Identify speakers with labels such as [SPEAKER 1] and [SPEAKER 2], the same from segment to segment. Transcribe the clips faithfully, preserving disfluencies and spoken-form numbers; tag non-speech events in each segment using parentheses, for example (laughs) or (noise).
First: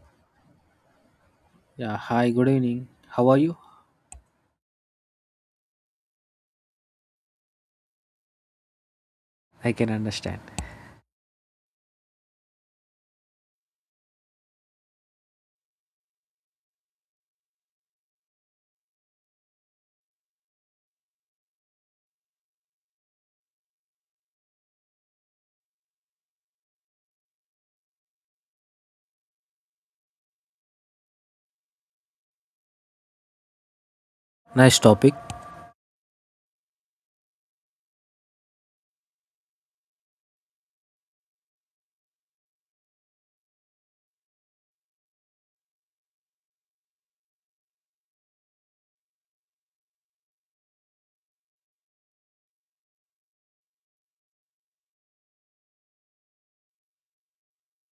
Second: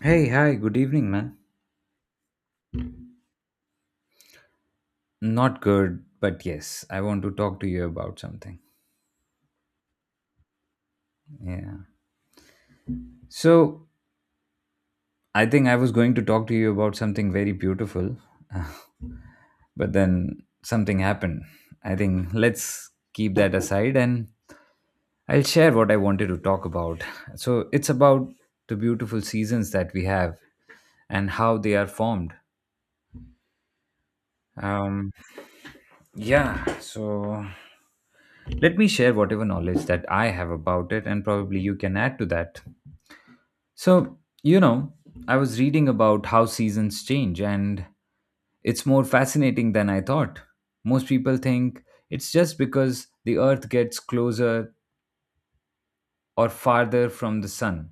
[SPEAKER 1] Hey, hi, good evening, man.
[SPEAKER 2] Yeah, hi, good evening. How are you?
[SPEAKER 1] Not good, but yes, I want to talk to you about something.
[SPEAKER 2] I can understand.
[SPEAKER 1] Yeah. So, I think I was going to talk to you about something very beautiful, (laughs) but then something happened. I think let's keep that aside and I'll share what I wanted to talk about. So, it's about the beautiful seasons that we have and how they are formed.
[SPEAKER 2] Nice
[SPEAKER 1] Um,
[SPEAKER 2] topic.
[SPEAKER 1] yeah, so let me share whatever knowledge that I have about it, and probably you can add to that. So, you know, I was reading about how seasons change, and it's more fascinating than I thought. Most people think it's just because the Earth gets closer or farther from the Sun,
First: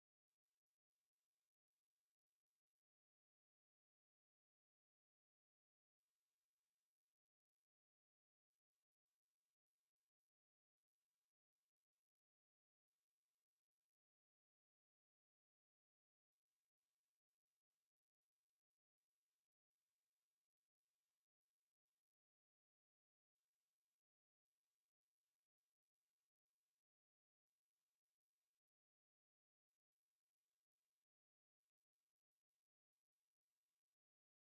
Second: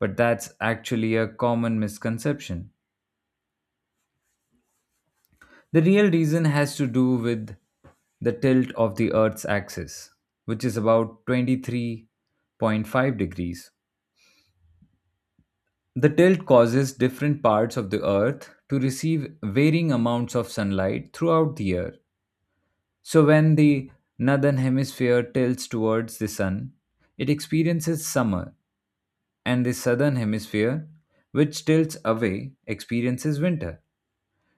[SPEAKER 1] but that's actually a common misconception. The real reason has to do with the tilt of the Earth's axis, which is about twenty three point five degrees. The tilt causes different parts of the Earth to receive varying amounts of sunlight throughout the year. So, when the northern hemisphere tilts towards the sun, it experiences summer, and the southern hemisphere, which tilts away, experiences winter.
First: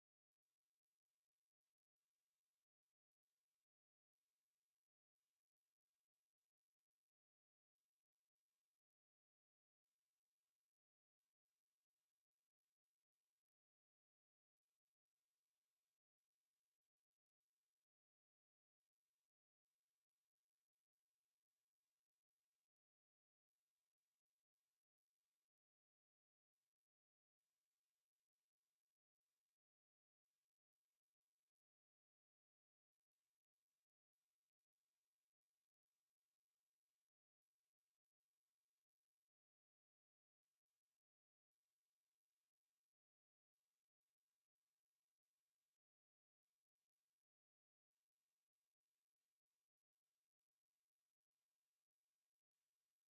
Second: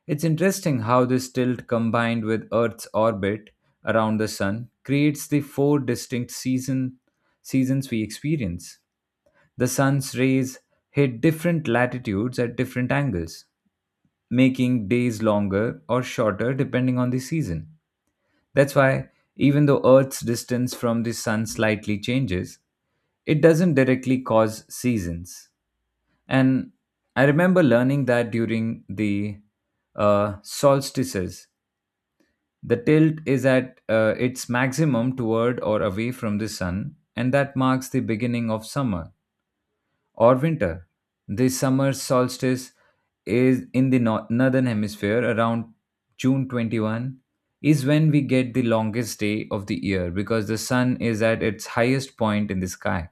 [SPEAKER 1] It's interesting how this tilt combined with Earth's orbit around the sun creates the four distinct season, seasons we experience. The sun's rays hit different latitudes at different angles, making days longer or shorter depending on the season. That's why, even though Earth's distance from the sun slightly changes, it doesn't directly cause seasons. And I remember learning that during the uh, solstices, the tilt is at uh, its maximum toward or away from the sun, and that marks the beginning of summer or winter. The summer solstice is in the nor- northern hemisphere around June twenty-first is when we get the longest day of the year because the sun is at its highest point in the sky.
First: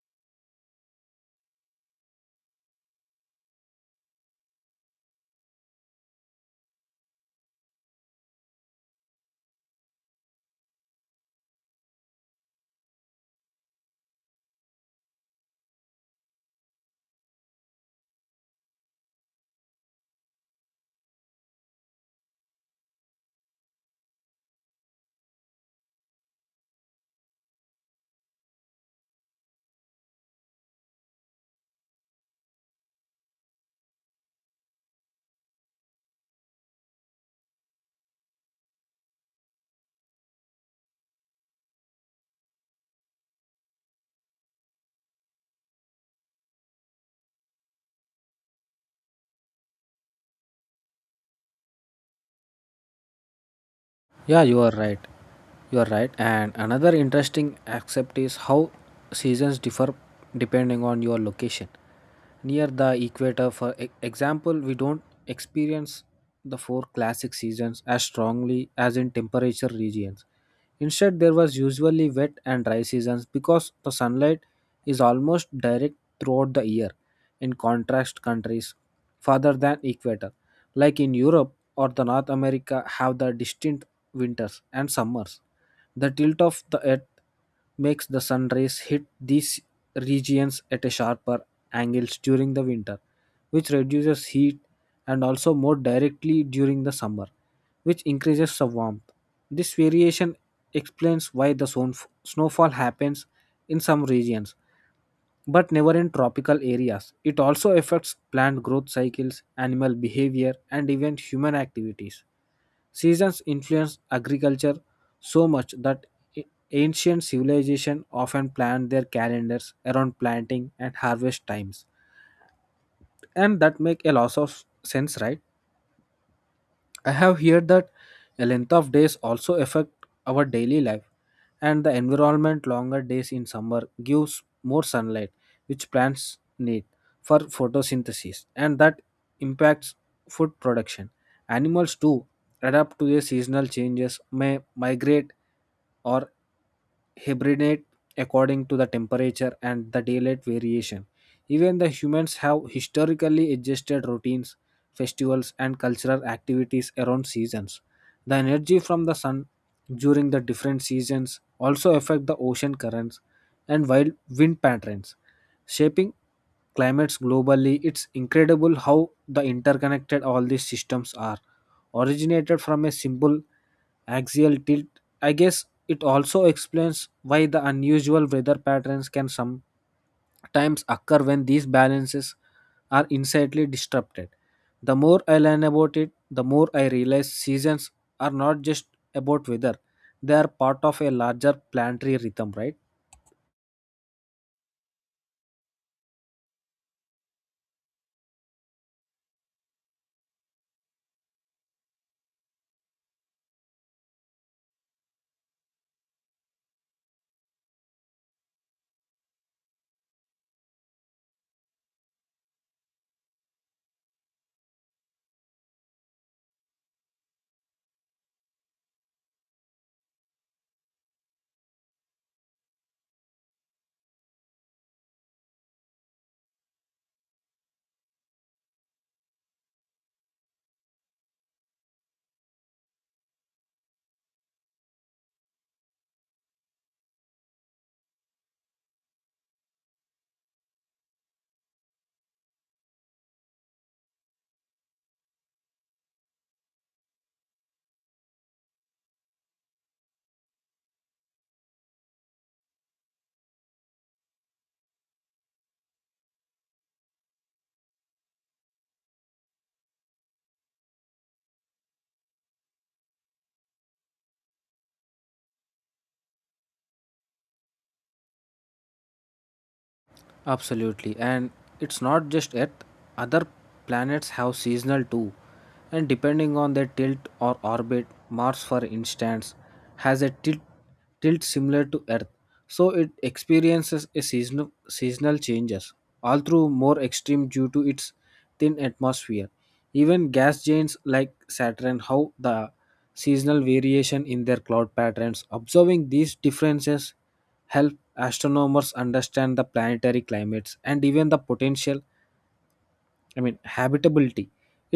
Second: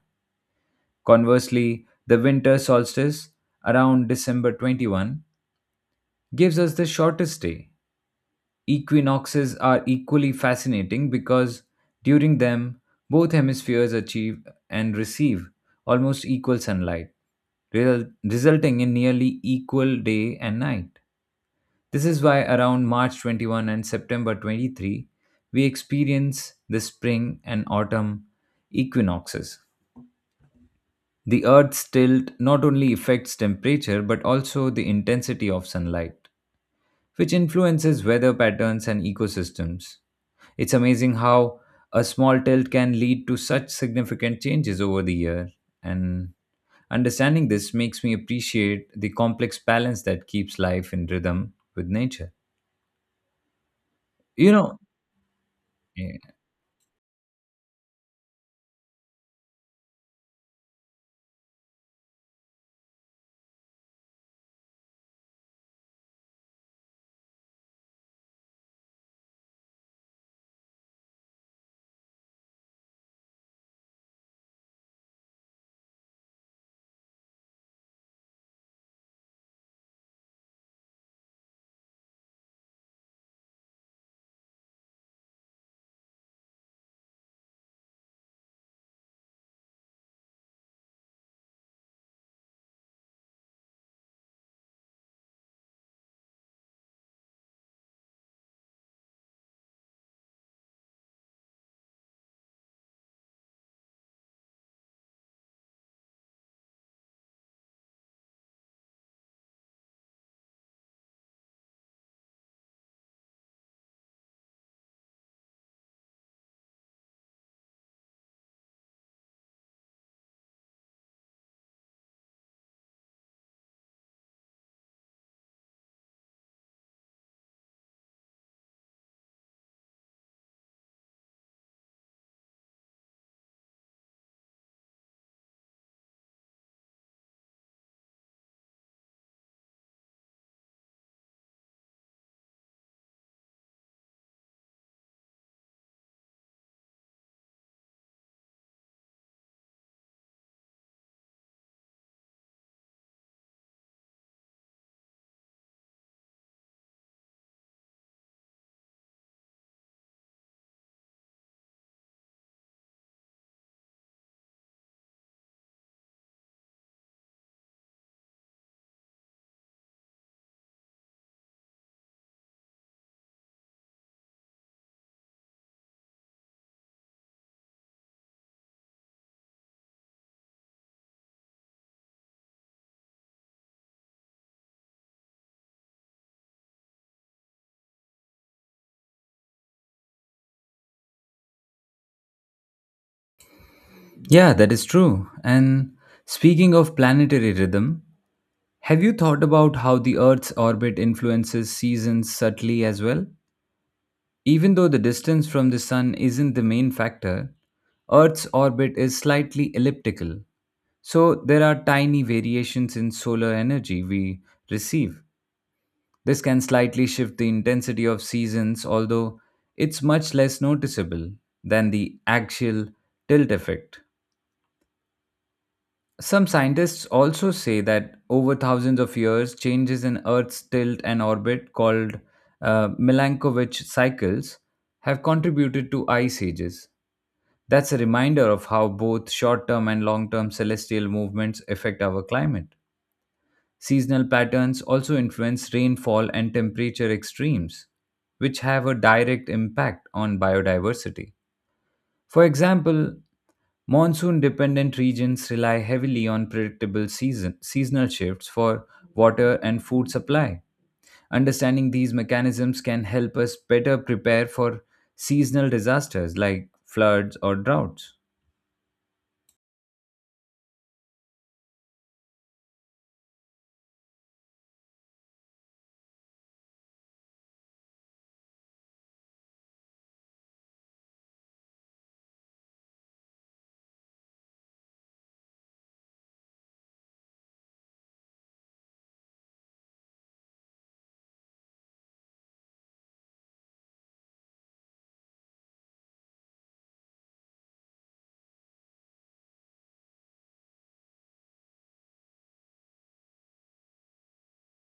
[SPEAKER 1] Conversely, the winter solstice around December twenty-first gives us the shortest day. Equinoxes are equally fascinating because during them, both hemispheres achieve and receive almost equal sunlight, result- resulting in nearly equal day and night. This is why around March twenty-first and September twenty-third, we experience the spring and autumn equinoxes. The Earth's tilt not only affects temperature but also the intensity of sunlight, which influences weather patterns and ecosystems. It's amazing how a small tilt can lead to such significant changes over the year, and understanding this makes me appreciate the complex balance that keeps life in rhythm with nature.
[SPEAKER 2] Yeah,
[SPEAKER 1] You
[SPEAKER 2] you are
[SPEAKER 1] know,
[SPEAKER 2] right. You are right.
[SPEAKER 1] yeah,
[SPEAKER 2] And another interesting aspect is how seasons differ depending on your location. Near the equator, for e- example, we don't experience the four classic seasons as strongly as in temperature regions. Instead, there was usually wet and dry seasons because the sunlight is almost direct throughout the year in contrast countries farther than equator like in Europe or the North America have the distinct winters and summers. The tilt of the earth makes the sun rays hit these regions at a sharper angles during the winter, which reduces heat, and also more directly during the summer, which increases the warmth. This variation explains why the snow- snowfall happens in some regions but never in tropical areas. It also affects plant growth cycles, animal behavior, and even human activities. Seasons influenced agriculture so much that a- ancient civilization often planned their calendars around planting and harvest times. And that make a lot of sense, right? I have heard that a length of days also affect our daily life and the environment. Longer days in summer gives more sunlight which plants need for photosynthesis, and that impacts food production. Animals too adapt to the seasonal changes, may migrate or hibernate according to the temperature and the daylight variation. Even the humans have historically adjusted routines, festivals, and cultural activities around seasons. The energy from the sun during the different seasons also affect the ocean currents and wild wind patterns, shaping climates globally. It's incredible how the interconnected all these systems are originated from a simple axial tilt. I guess it also explains why the unusual weather patterns can sometimes occur when these balances are insanely disrupted. The more I learn about it, the more I realize seasons are not just about weather, they are part of a larger planetary rhythm, right?
[SPEAKER 1] yeah, that is true. And speaking of planetary rhythm, have you thought about how the Earth's orbit influences seasons subtly as well? Even though the distance from the Sun isn't the main factor, Earth's orbit is slightly elliptical, so there are tiny variations in solar energy we receive. This can slightly shift the intensity of seasons, although it's much less noticeable than the axial tilt effect. Some scientists also say that over thousands of years, changes in Earth's tilt and orbit, called uh, Milankovitch cycles, have contributed to ice ages. That's a reminder of how both short term and long term celestial movements affect our climate. Seasonal patterns also influence rainfall and temperature extremes, which have a direct impact on biodiversity. For example, monsoon dependent regions rely heavily on predictable season, seasonal shifts for water and food supply. Understanding these mechanisms can help us better prepare for seasonal disasters like floods or droughts.
[SPEAKER 2] Absolutely. And it's not just Earth, other planets have seasonal too. And depending on their tilt or orbit, Mars, for instance, has a tilt, tilt similar to Earth. So it experiences a seasonal, seasonal changes, all through more extreme due to its thin atmosphere. Even gas giants like Saturn have the seasonal variation in their cloud patterns. Observing these differences help astronomers understand the planetary climates and even the potential I mean habitability.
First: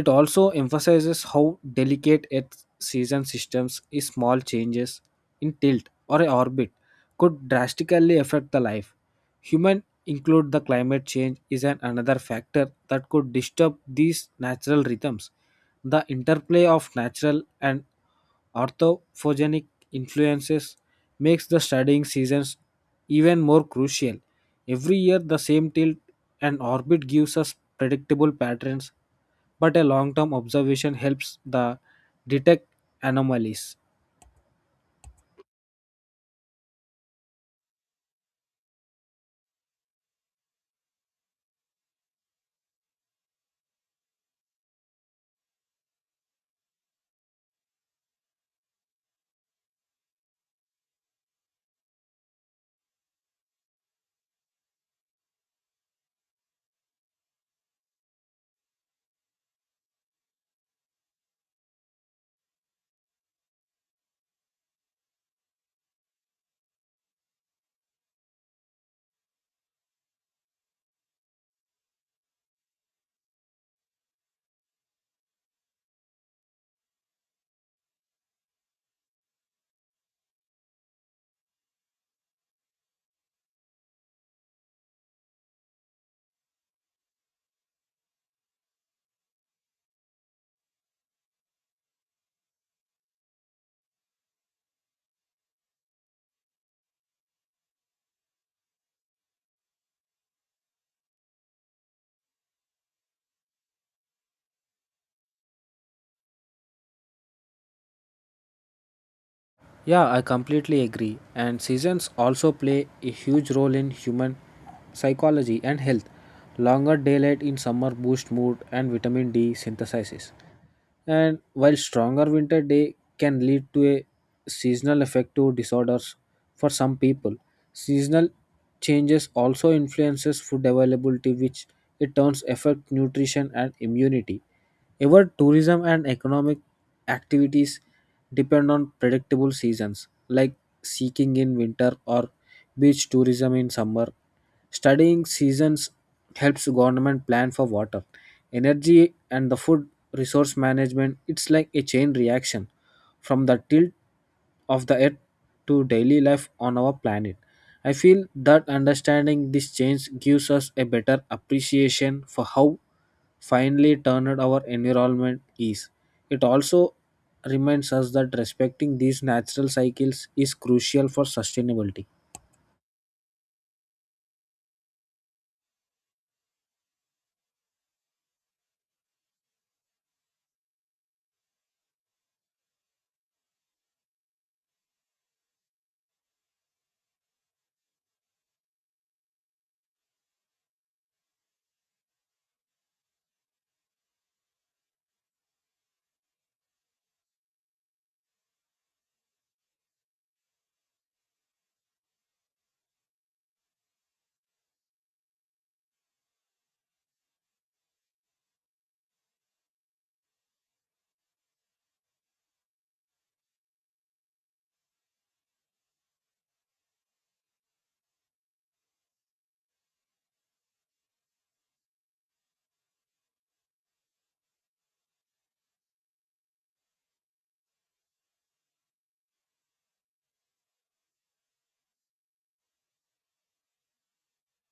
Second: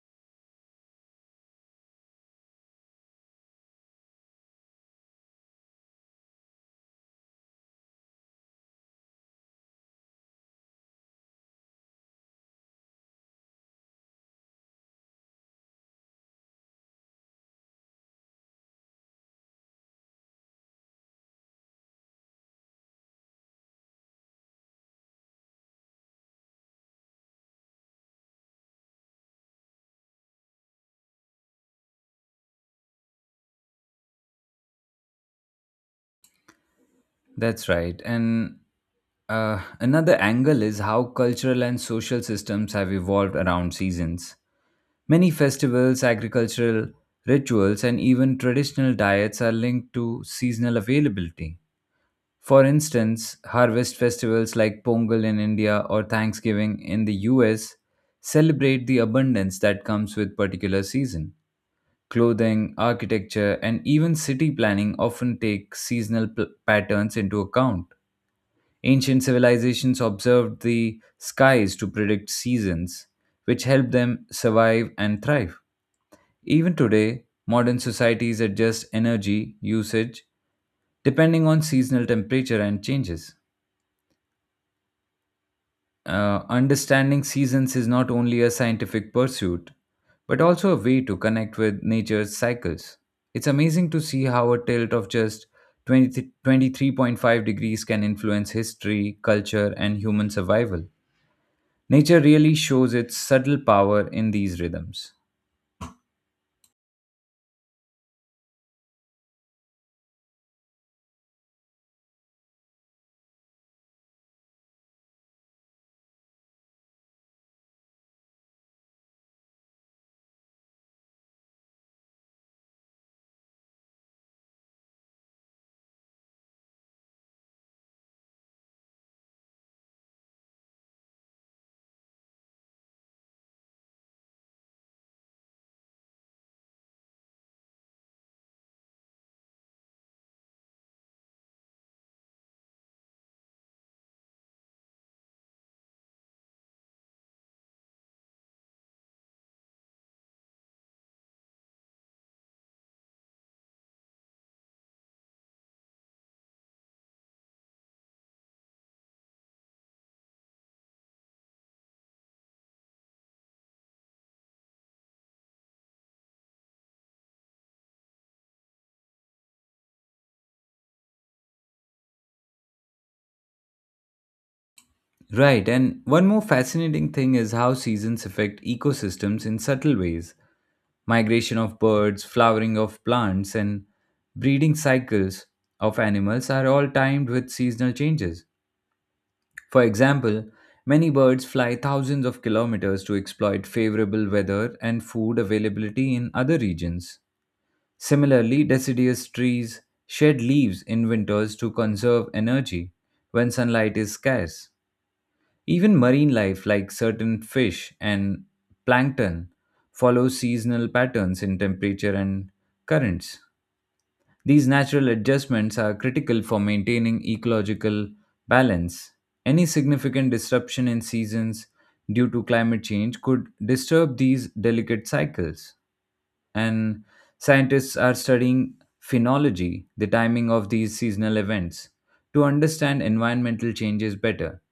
[SPEAKER 2] It also emphasizes how delicate earth's season systems is. Small changes in tilt or a orbit could drastically affect the life, human include. The climate change is an another factor that could disturb these natural rhythms. The interplay of natural and orthophonic influences makes the studying seasons even more crucial. Every year the same tilt and orbit gives us predictable patterns, but a long-term observation helps the detect anomalies.
[SPEAKER 1] That's right. And Uh, another angle is how cultural and social systems have evolved around seasons. Many festivals, agricultural rituals, and even traditional diets are linked to seasonal availability. For instance, harvest festivals like Pongal in India or Thanksgiving in the U S celebrate the abundance that comes with particular season. Clothing, architecture, and even city planning often take seasonal p- patterns into account. Ancient civilizations observed the skies to predict seasons, which helped them survive and thrive. Even today, modern societies adjust energy usage depending on seasonal temperature and changes. Uh, understanding seasons is not only a scientific pursuit, but also a way to connect with nature's cycles. It's amazing to see how a tilt of just twenty twenty three point five degrees can influence history, culture, and human survival. Nature really shows its subtle power in these rhythms.
[SPEAKER 2] Yeah, I completely agree. And seasons also play a huge role in human psychology and health. Longer daylight in summer boosts mood and vitamin D synthesizes, and while stronger winter day can lead to a seasonal affective disorders for some people. Seasonal changes also influences food availability which it turns affect nutrition and immunity. Ever tourism and economic activities depend on predictable seasons like seeking in winter or beach tourism in summer. Studying seasons helps government plan for water, energy, and the food resource management. It's like a chain reaction from the tilt of the earth to daily life on our planet. I feel that understanding this change gives us a better appreciation for how finely tuned our environment is. It also reminds us that respecting these natural cycles is crucial for sustainability.
[SPEAKER 1] Right, and one more fascinating thing is how seasons affect ecosystems in subtle ways. Migration of birds, flowering of plants, and breeding cycles of animals are all timed with seasonal changes. For example, many birds fly thousands of kilometers to exploit favorable weather and food availability in other regions. Similarly, deciduous trees shed leaves in winters to conserve energy when sunlight is scarce. Even marine life, like certain fish and plankton, follows seasonal patterns in temperature and currents. These natural adjustments are critical for maintaining ecological balance. Any significant disruption in seasons due to climate change could disturb these delicate cycles, and scientists are studying phenology, the timing of these seasonal events, to understand environmental changes better.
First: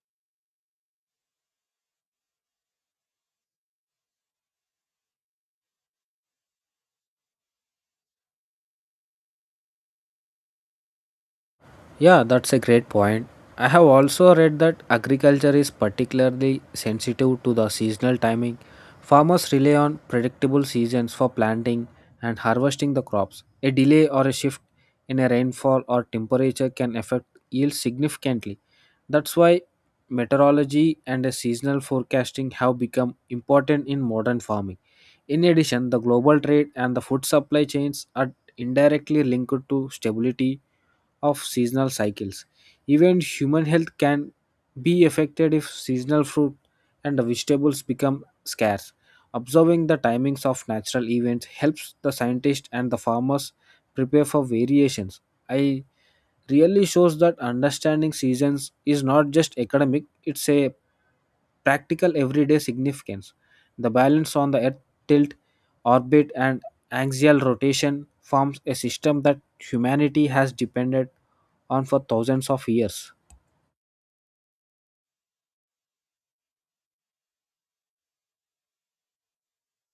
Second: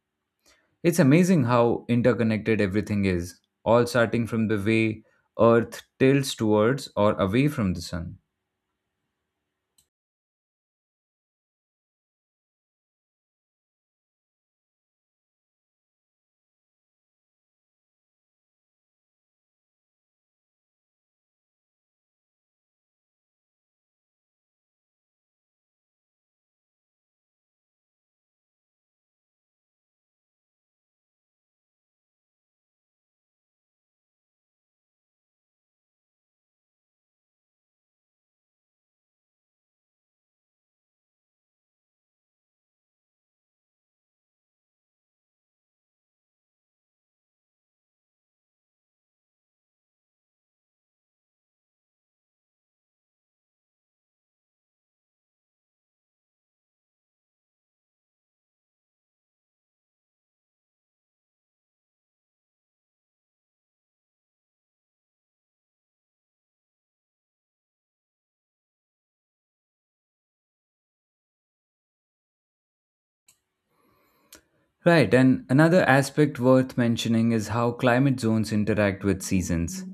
[SPEAKER 1] It's amazing how interconnected everything is, all starting from the way Earth tilts towards or away from the sun.
[SPEAKER 2] Yeah, that's a great point. I have also read that agriculture is particularly sensitive to the seasonal timing. Farmers rely on predictable seasons for planting and harvesting the crops. A delay or a shift in a rainfall or temperature can affect yield significantly. That's why meteorology and a seasonal forecasting have become important in modern farming. In addition, the global trade and the food supply chains are indirectly linked to stability of seasonal cycles. Even human health can be affected if seasonal fruit and vegetables become scarce. Observing the timings of natural events helps the scientists and the farmers prepare for variations. I really shows that understanding seasons is not just academic, it's a practical everyday significance. The balance on the Earth tilt, orbit, and axial rotation forms a system that humanity has depended on for thousands of years.
[SPEAKER 1] Right, and another aspect worth mentioning is how climate zones interact with seasons.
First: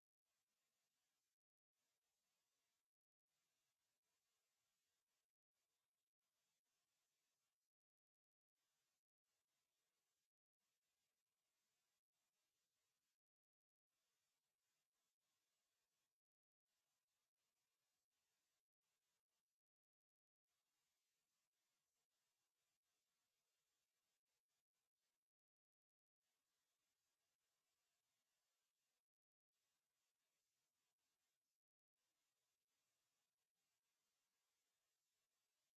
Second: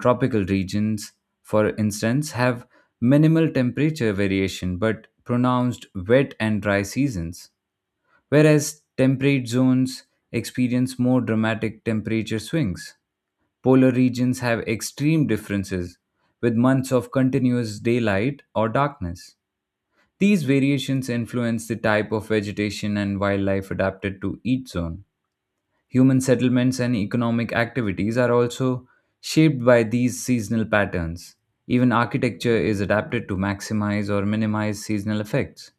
[SPEAKER 1] Tropical regions, for instance, have minimal temperature variation but pronounced wet and dry seasons, whereas temperate zones experience more dramatic temperature swings. Polar regions have extreme differences, with months of continuous daylight or darkness. These variations influence the type of vegetation and wildlife adapted to each zone. Human settlements and economic activities are also shaped by these seasonal patterns. Even architecture is adapted to maximize or minimize seasonal effects.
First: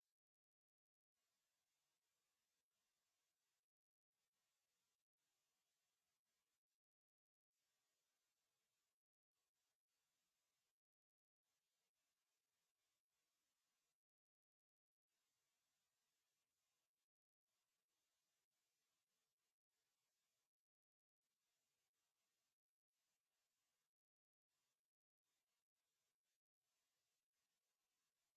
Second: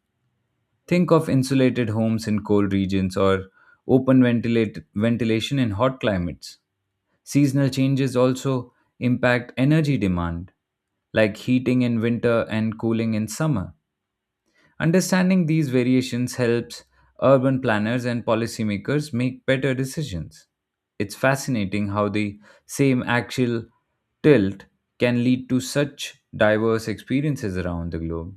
[SPEAKER 1] Think of insulated homes in cold regions or open ventilate, ventilation in hot climates. Seasonal changes also impact energy demand, like heating in winter and cooling in summer. Understanding these variations helps urban planners and policymakers make better decisions. It's fascinating how the same axial tilt can lead to such diverse experiences around the globe.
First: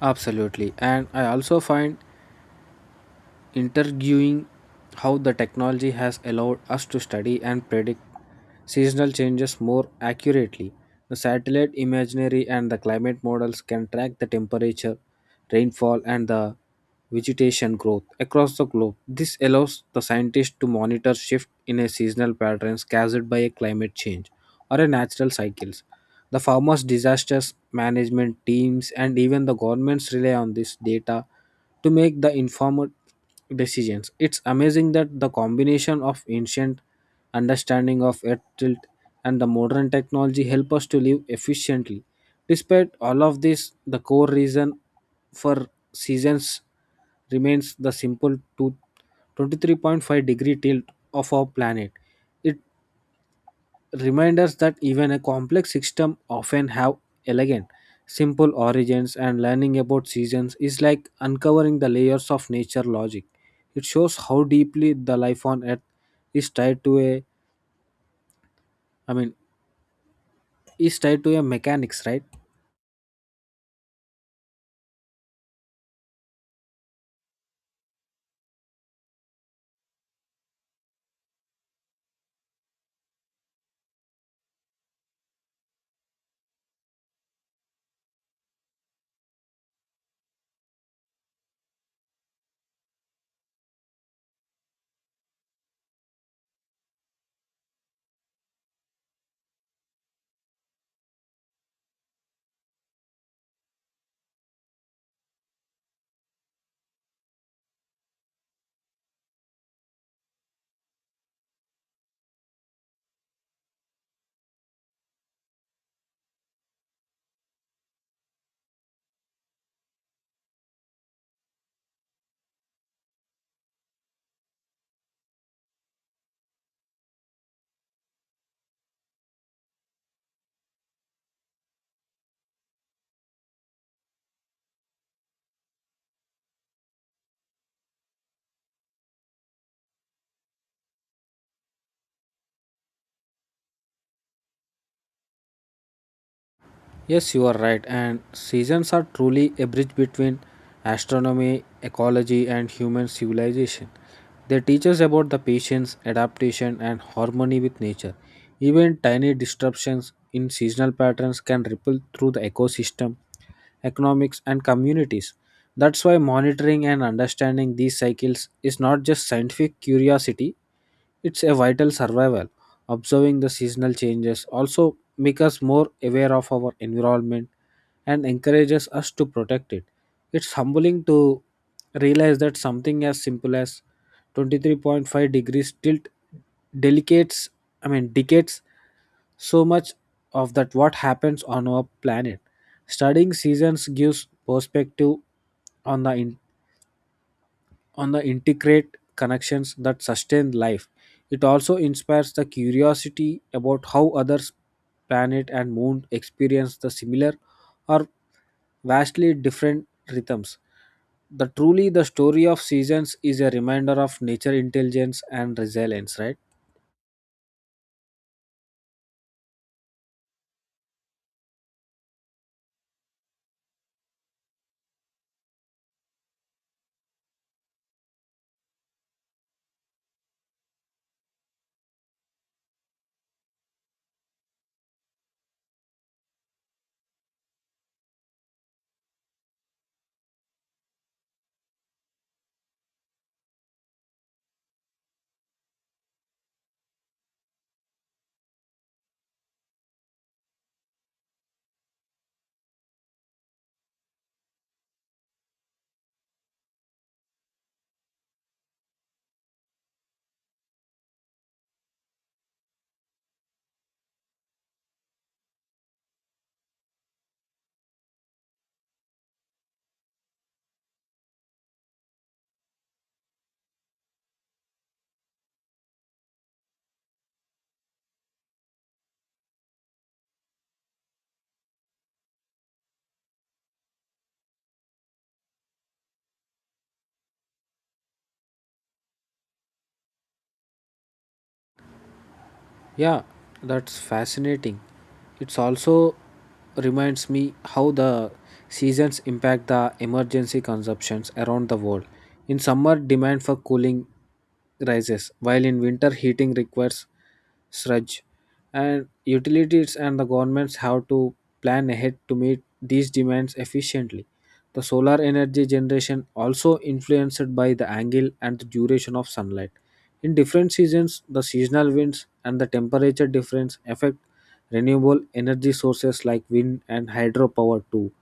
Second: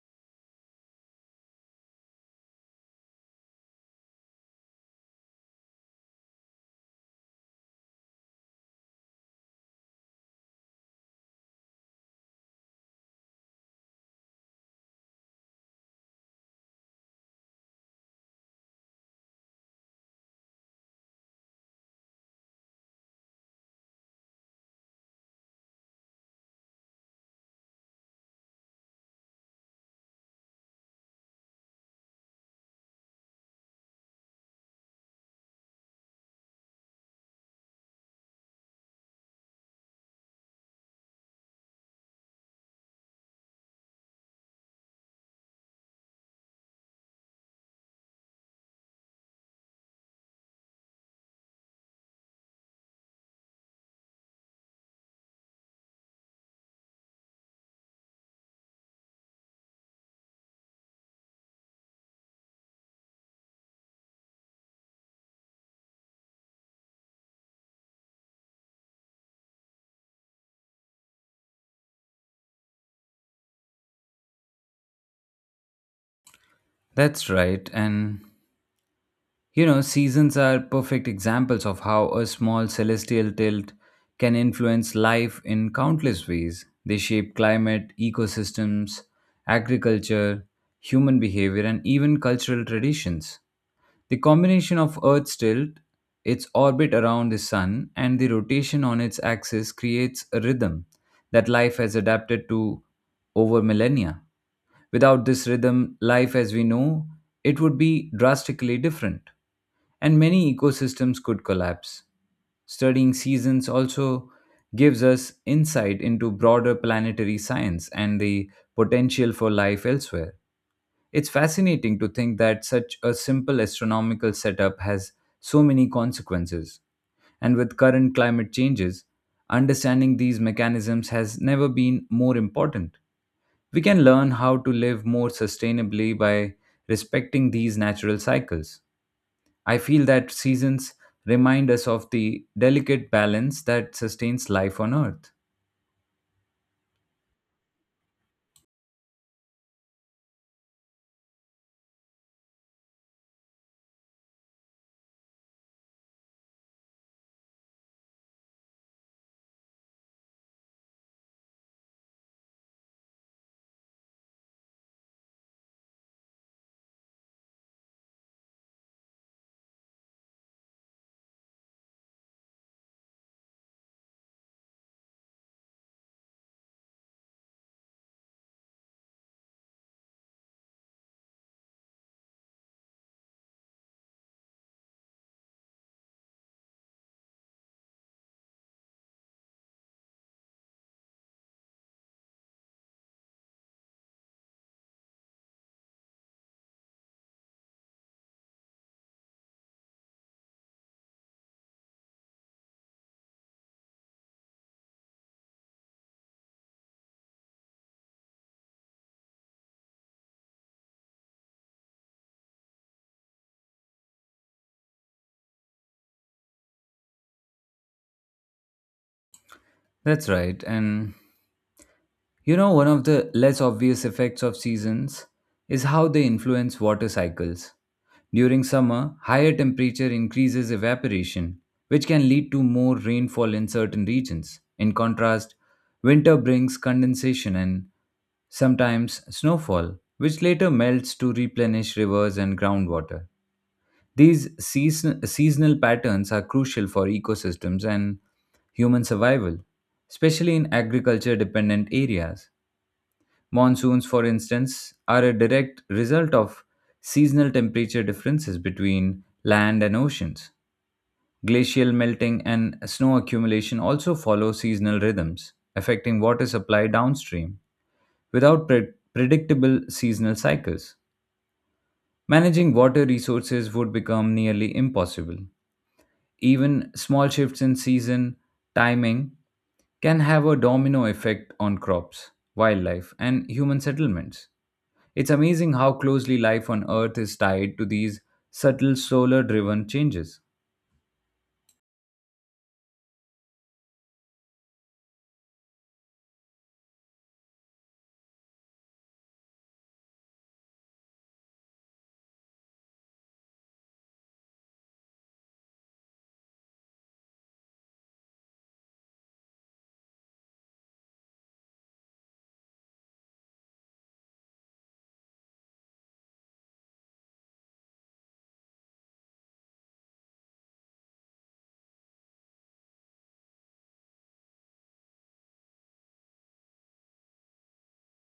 [SPEAKER 2] Absolutely. And I also find interviewing how the technology has allowed us to study and predict seasonal changes more accurately. The satellite imagery and the climate models can track the temperature, rainfall, and the vegetation growth across the globe. This allows the scientists to monitor shift in a seasonal patterns caused by a climate change or a natural cycles. The farmers' disasters management teams and even the governments rely on this data to make the informed decisions. It's amazing that the combination of ancient understanding of earth tilt and the modern technology help us to live efficiently. Despite all of this, the core reason for seasons remains the simple to twenty-three point five degree tilt of our planet. It reminders that even a complex system often have elegant, simple origins, and learning about seasons is like uncovering the layers of nature logic. It shows how deeply the life on earth is tied to a I mean is tied to a mechanics, right?
[SPEAKER 1] That's right, and You know, seasons are perfect examples of how a small celestial tilt can influence life in countless ways. They shape climate, ecosystems, agriculture, human behavior, and even cultural traditions. The combination of Earth's tilt, its orbit around the sun, and the rotation on its axis creates a rhythm that life has adapted to over millennia. Without this rhythm, life as we know it would be drastically different, and many ecosystems could collapse. Studying seasons also gives us insight into broader planetary science and the potential for life elsewhere. It's fascinating to think that such a simple astronomical setup has so many consequences. And with current climate changes, understanding these mechanisms has never been more important. We can learn how to live more sustainably by respecting these natural cycles. I feel that seasons remind us of the delicate balance that sustains life on Earth.
[SPEAKER 2] Yes, you are right. And seasons are truly a bridge between astronomy, ecology, and human civilization. They teach us about the patience, adaptation, and harmony with nature. Even tiny disruptions in seasonal patterns can ripple through the ecosystem, economics, and communities. That's why monitoring and understanding these cycles is not just scientific curiosity, it's a vital survival. Observing the seasonal changes also make us more aware of our environment, and encourages us to protect it. It's humbling to realize that something as simple as twenty-three point five degrees tilt delicates I mean decades so much of that what happens on our planet. Studying seasons gives perspective on the on the integrate connections that sustain life. It also inspires the curiosity about how others planet and moon experience the similar or vastly different rhythms. The truly the story of seasons is a reminder of nature intelligence and resilience, right?
[SPEAKER 1] That's right, and You know, one of the less obvious effects of seasons is how they influence water cycles. During summer, higher temperature increases evaporation, which can lead to more rainfall in certain regions. In contrast, winter brings condensation and sometimes snowfall, which later melts to replenish rivers and groundwater. These season- seasonal patterns are crucial for ecosystems and human survival, especially in agriculture dependent areas. Monsoons, for instance, are a direct result of seasonal temperature differences between land and oceans. Glacial melting and snow accumulation also follow seasonal rhythms, affecting water supply downstream. Without pre- predictable seasonal cycles, managing water resources would become nearly impossible. Even small shifts in season timing can have a domino effect on crops, wildlife, and human settlements. It's amazing how closely life on Earth is tied to these subtle solar driven changes.
[SPEAKER 2] Yeah, that's fascinating. It's also reminds me how the seasons impact the emergency consumptions around the world. In summer, demand for cooling rises, while in winter heating requires surge. And utilities and the governments have to plan ahead to meet these demands efficiently. The solar energy generation also influenced by the angle and the duration of sunlight. In different seasons, the seasonal winds and the temperature difference affect renewable energy sources like wind and hydropower too.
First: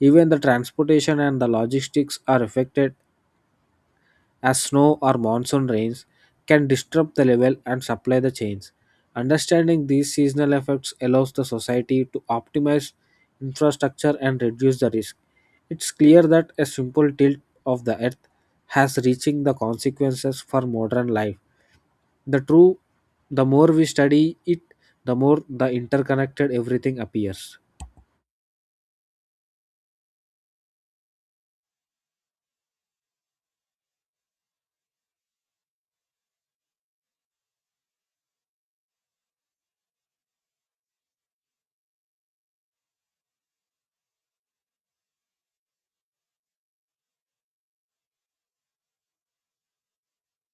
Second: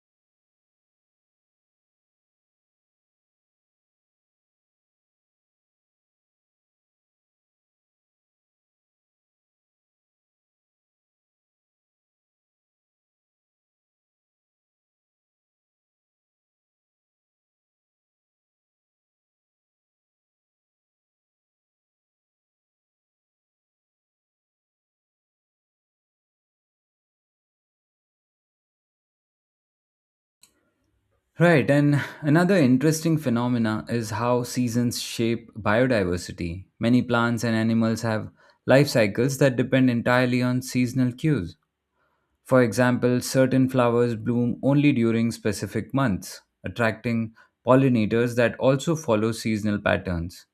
[SPEAKER 2] Even the transportation and the logistics are affected as snow or monsoon rains can disturb the level and supply the chains. Understanding these seasonal effects allows the society to optimize infrastructure and reduce the risk. It's clear that a simple tilt of the earth has reaching the consequences for modern life. The true the more we study it, the more the interconnected everything appears.
[SPEAKER 1] Right, and another interesting phenomena is how seasons shape biodiversity. Many plants and animals have life cycles that depend entirely on seasonal cues. For example, certain flowers bloom only during specific months, attracting pollinators that also follow seasonal patterns.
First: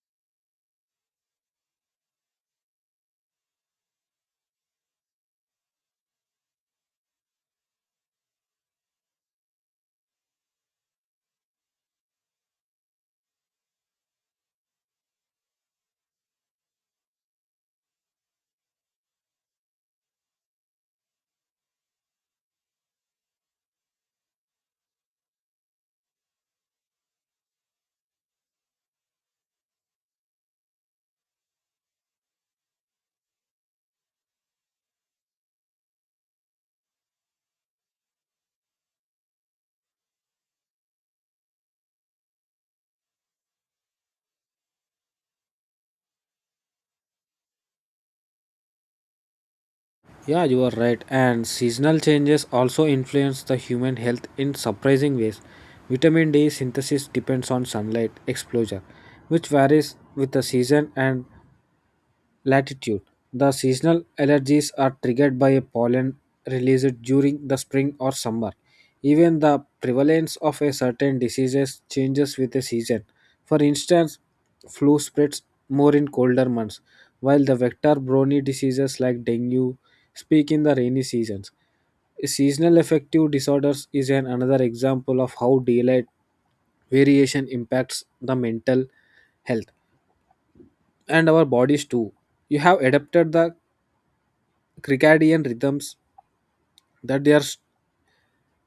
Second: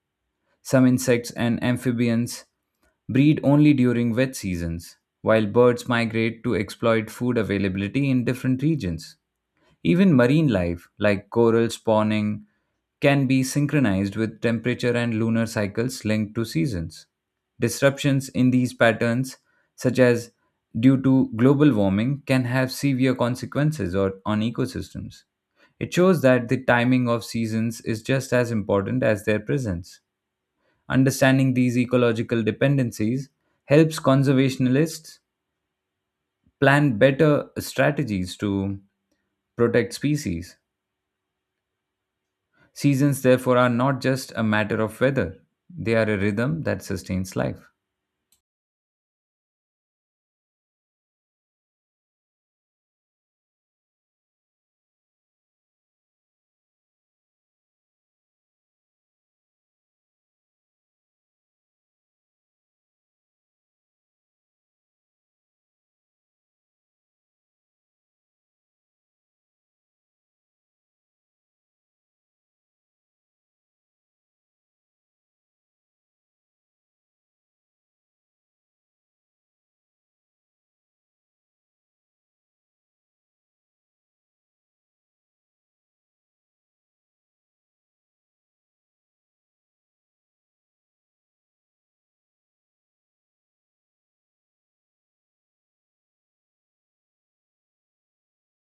[SPEAKER 1] Some insects and amphibians breed only during wet seasons, while birds migrate to exploit food availability in different regions. Even marine life, like coral spawning, can be synchronized with temperature and lunar cycles linked to seasons. Disruptions in these patterns, such as due to global warming, can have severe consequences or on ecosystems. It shows that the timing of seasons is just as important as their presence. Understanding these ecological dependencies helps conservationists plan better strategies to protect species. Seasons, therefore, are not just a matter of weather, they are a rhythm that sustains life.
[SPEAKER 2] Yeah, you are right. And seasonal changes also influence the human health in surprising ways. Vitamin D synthesis depends on sunlight exposure, which varies with the season and latitude. The seasonal allergies are triggered by a pollen released during the spring or summer. Even the prevalence of a certain diseases changes with the season. For instance, flu spreads more in colder months, while the vector borne diseases like dengue speak in the rainy seasons. Seasonal affective disorders is an another example of how daylight variation impacts the mental health, and our bodies too. You have adapted the circadian rhythms that they are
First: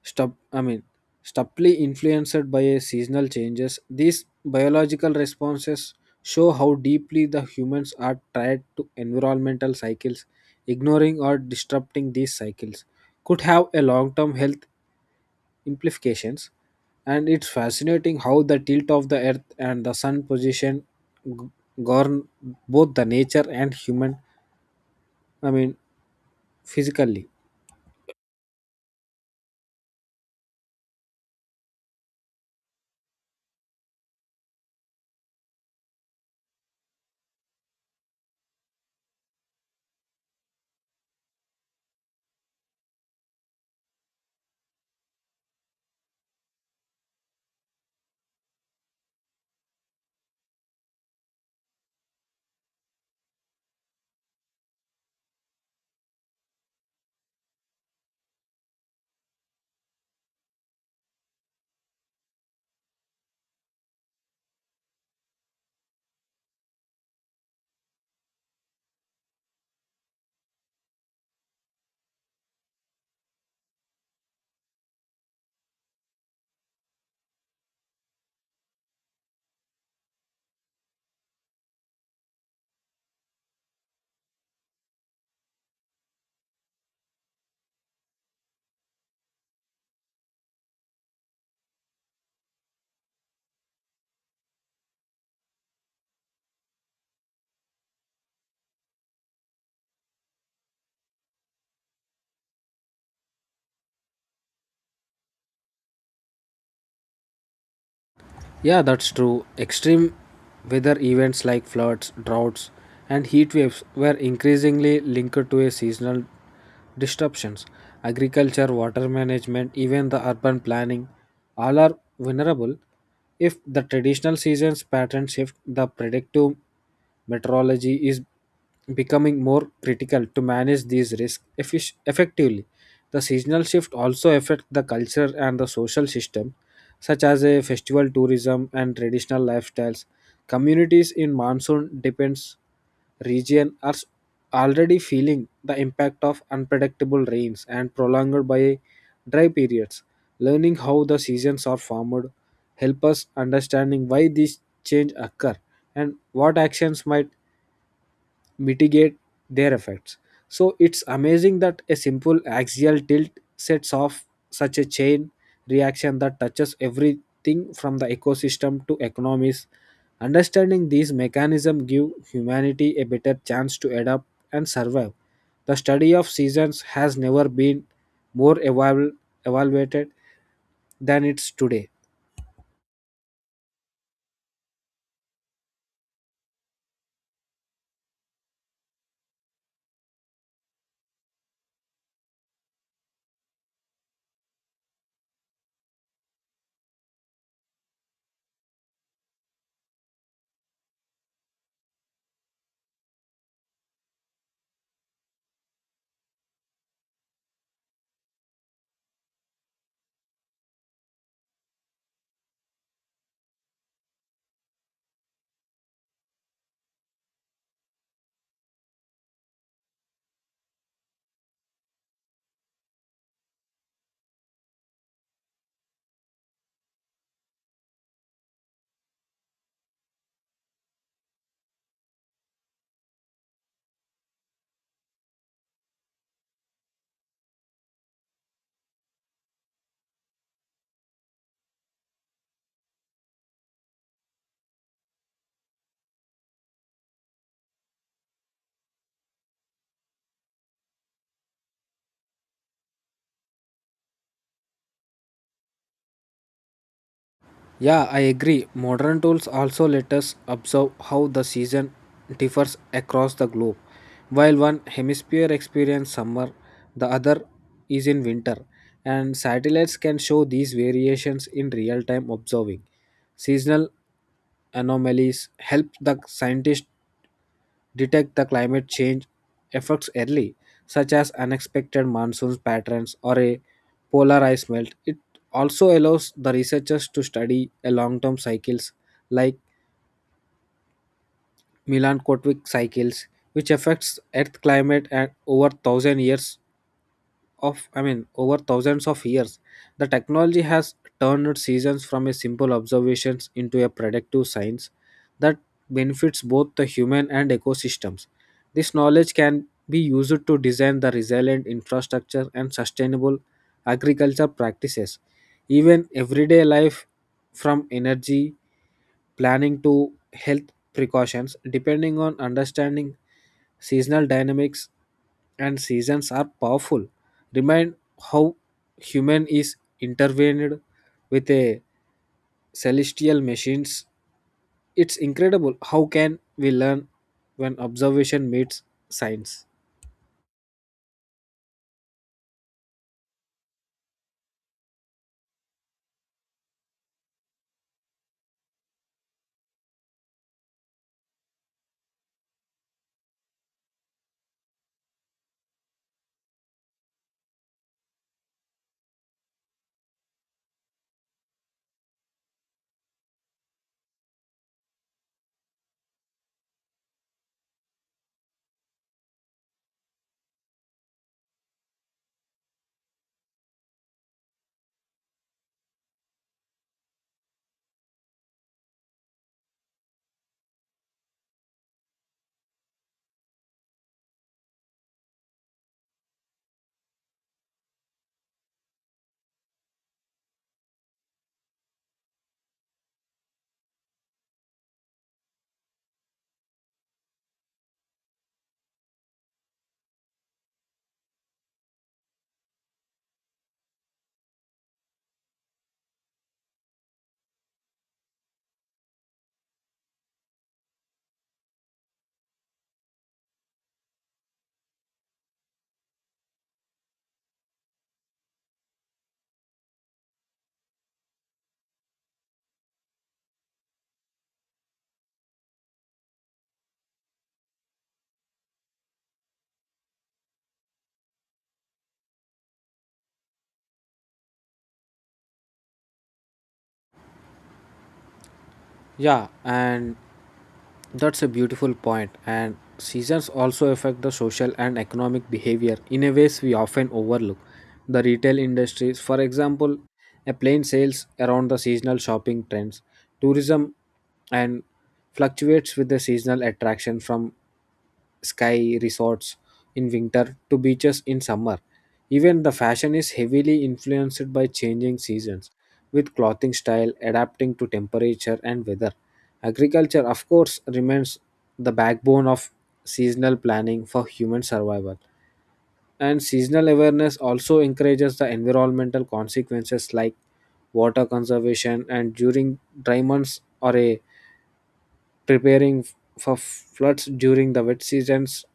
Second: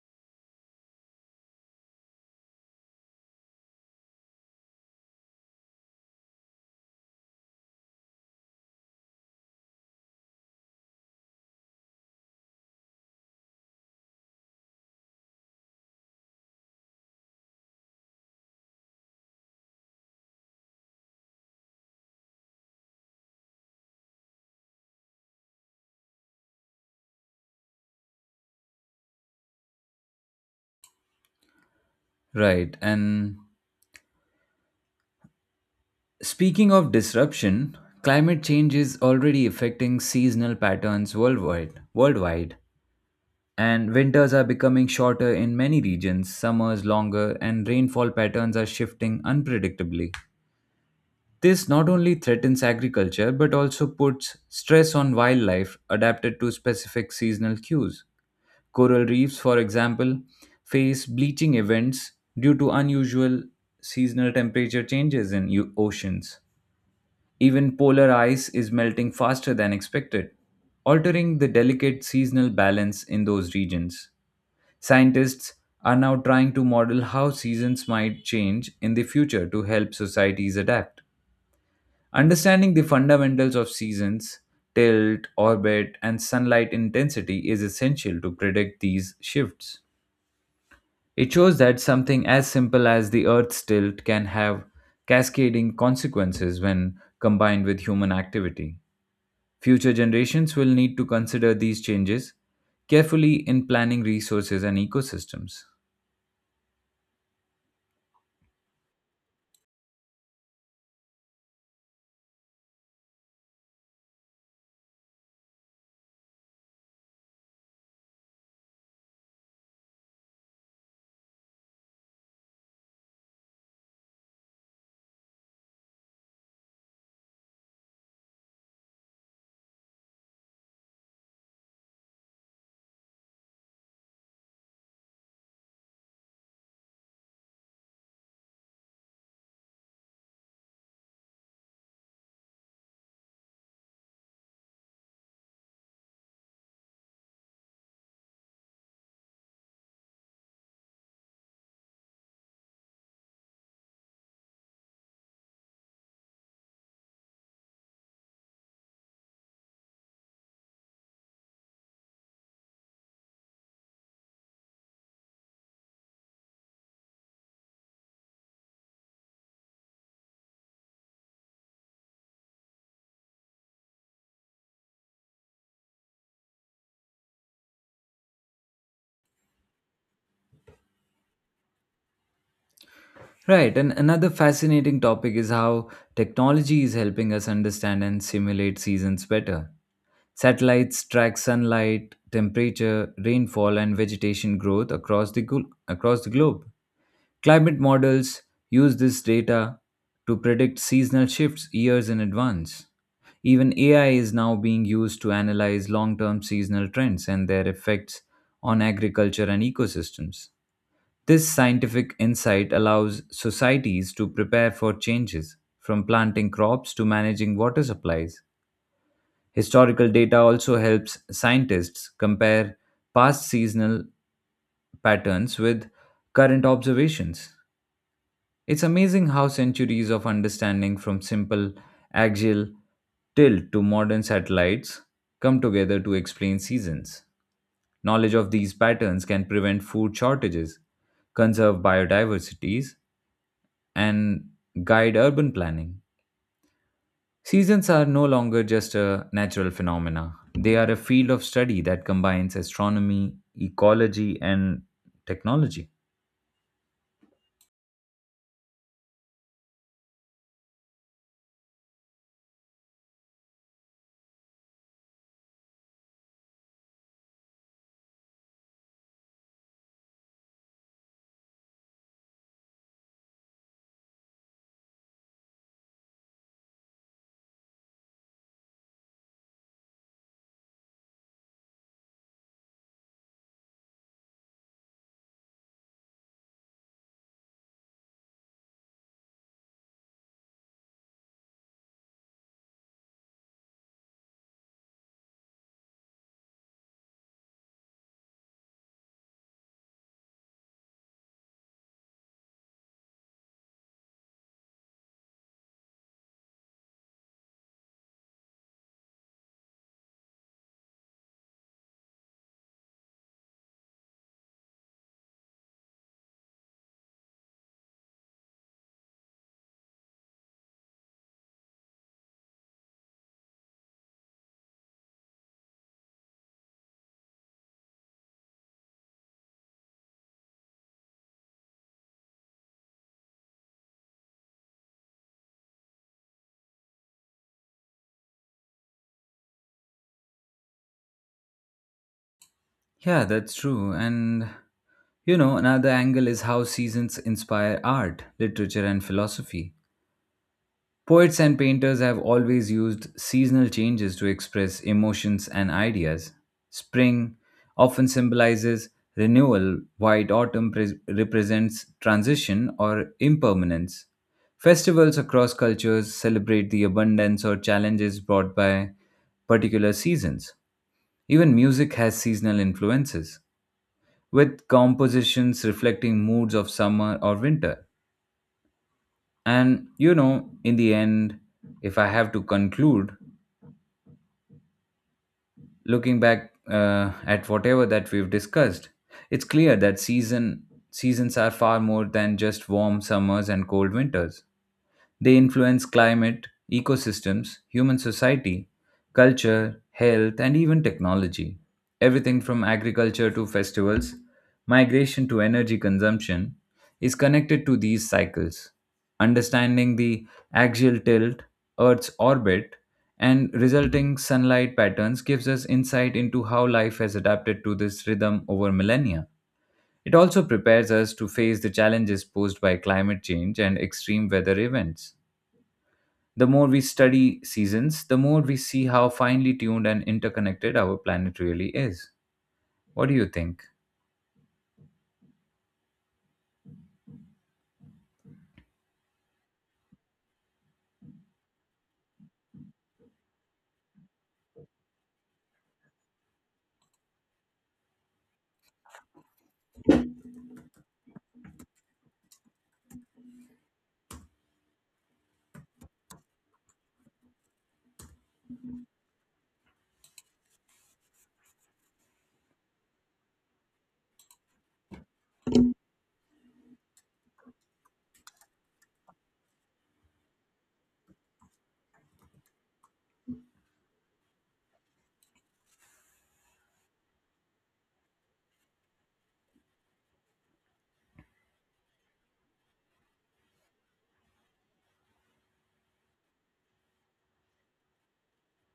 [SPEAKER 2] stub I mean subtly influenced by a seasonal changes. These biological responses show how deeply the humans are tied to environmental cycles. Ignoring or disrupting these cycles could have a long-term health implications. And it's fascinating how the tilt of the earth and the sun position g- govern both the nature and human, I mean, physically.
[SPEAKER 1] Right. And speaking of disruption, climate change is already affecting seasonal patterns worldwide. Worldwide. And winters are becoming shorter in many regions, summers longer, and rainfall patterns are shifting unpredictably. This not only threatens agriculture but also puts stress on wildlife adapted to specific seasonal cues. Coral reefs, for example, face bleaching events due to unusual seasonal temperature changes in u- oceans. Even polar ice is melting faster than expected, altering the delicate seasonal balance in those regions. Scientists are now trying to model how seasons might change in the future to help societies adapt. Understanding the fundamentals of seasons, tilt, orbit, and sunlight intensity is essential to predict these shifts. It shows that something as simple as the Earth's tilt can have cascading consequences when combined with human activity. Future generations will need to consider these changes carefully in planning resources and ecosystems.
[SPEAKER 2] Yeah, that's true. Extreme weather events like floods, droughts, and heat waves were increasingly linked to a seasonal disruptions. Agriculture, water management, even the urban planning, all are vulnerable if the traditional seasons pattern shift. The predictive meteorology is becoming more critical to manage these risks effic- effectively. The seasonal shift also affect the culture and the social system, such as a festival, tourism, and traditional lifestyles. Communities in monsoon depends region are s- already feeling the impact of unpredictable rains and prolonged by dry periods. Learning how the seasons are formed help us understanding why these change occur and what actions might mitigate their effects. So it's amazing that a simple axial tilt sets off such a chain reaction that touches everything from the ecosystem to economies. Understanding these mechanisms give humanity a better chance to adapt and survive. The study of seasons has never been more eval- evaluated than it's today.
[SPEAKER 1] Right, and another fascinating topic is how technology is helping us understand and simulate seasons better. Satellites track sunlight, temperature, rainfall, and vegetation growth across the, glo- across the globe. Climate models use this data to predict seasonal shifts years in advance. Even A I is now being used to analyze long term seasonal trends and their effects on agriculture and ecosystems. This scientific insight allows societies to prepare for changes, from planting crops to managing water supplies. Historical data also helps scientists compare past seasonal patterns with current observations. It's amazing how centuries of understanding from simple axial tilt to modern satellites come together to explain seasons. Knowledge of these patterns can prevent food shortages, conserve biodiversities, and guide urban planning. Seasons are no longer just a natural phenomena. They are a field of study that combines astronomy, ecology, and technology.
[SPEAKER 2] Yeah, I agree. Modern tools also let us observe how the season differs across the globe. While one hemisphere experiences summer, the other is in winter, and satellites can show these variations in real time observing. Seasonal anomalies help the scientists detect the climate change effects early, such as unexpected monsoon patterns or a polar ice melt. It also allows the researchers to study a long-term cycles like milan cycles, which affects Earth climate at over thousand years of I mean over thousands of years. The technology has turned seasons from a simple observations into a predictive science that benefits both the human and ecosystems. This knowledge can be used to design the resilient infrastructure and sustainable agriculture practices. Even everyday life, from energy planning to health precautions, depending on understanding seasonal dynamics. And seasons are powerful. Remind how human is intervened with a celestial machines. It's incredible how can we learn when observation meets science.
[SPEAKER 1] Yeah, that's true. And you know, another angle is how seasons inspire art, literature, and philosophy. Poets and painters have always used seasonal changes to express emotions and ideas. Spring often symbolizes renewal, while autumn pres represents transition or impermanence. Festivals across cultures celebrate the abundance or challenges brought by particular seasons. Even music has seasonal influences, with compositions reflecting moods of summer or winter. And you know, in the end, if I have to conclude, looking back uh, at whatever that we've discussed, it's clear that season seasons are far more than just warm summers and cold winters. They influence climate, ecosystems, human society, culture, health, and even technology. Everything from agriculture to festivals, migration to energy consumption is connected to these cycles. Understanding the axial tilt, Earth's orbit, and resulting sunlight patterns gives us insight into how life has adapted to this rhythm over millennia. It also prepares us to face the challenges posed by climate change and extreme weather events. The more we study seasons, the more we see how finely tuned and interconnected our planet really is. What do you think?
[SPEAKER 2] Yeah, and that's a beautiful point. And seasons also affect the social and economic behavior in a ways we often overlook. The retail industries, for example, a plane sales around the seasonal shopping trends. Tourism and fluctuates with the seasonal attraction from sky resorts in winter to beaches in summer. Even the fashion is heavily influenced by changing seasons, with clothing style adapting to temperature and weather. Agriculture, of course, remains the backbone of seasonal planning for human survival. And seasonal awareness also encourages the environmental consequences like water conservation and during dry months or a preparing for floods during the wet seasons.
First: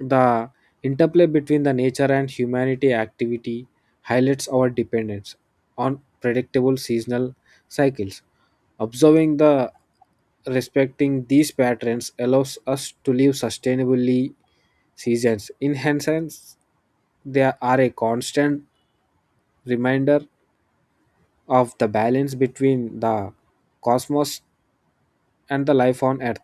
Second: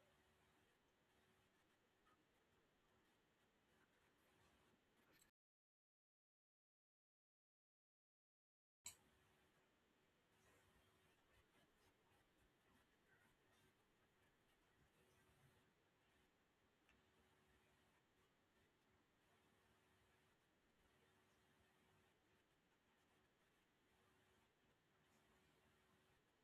[SPEAKER 2] The interplay between the nature and humanity activity highlights our dependence on predictable seasonal cycles. Observing the respecting these patterns allows us to live sustainably seasons. In essence, they are a constant reminder of the balance between the cosmos and the life on earth.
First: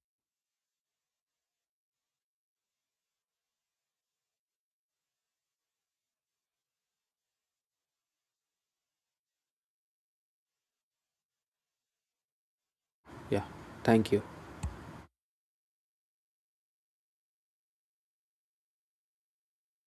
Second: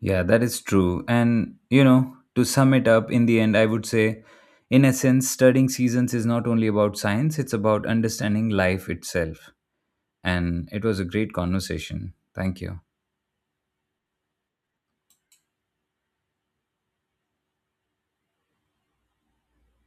[SPEAKER 1] Yeah, that is true. And, you know, to sum it up, in the end, I would say, in essence, studying seasons is not only about science, it's about understanding life itself. And it was a great conversation. Thank you.
[SPEAKER 2] Yeah, thank you.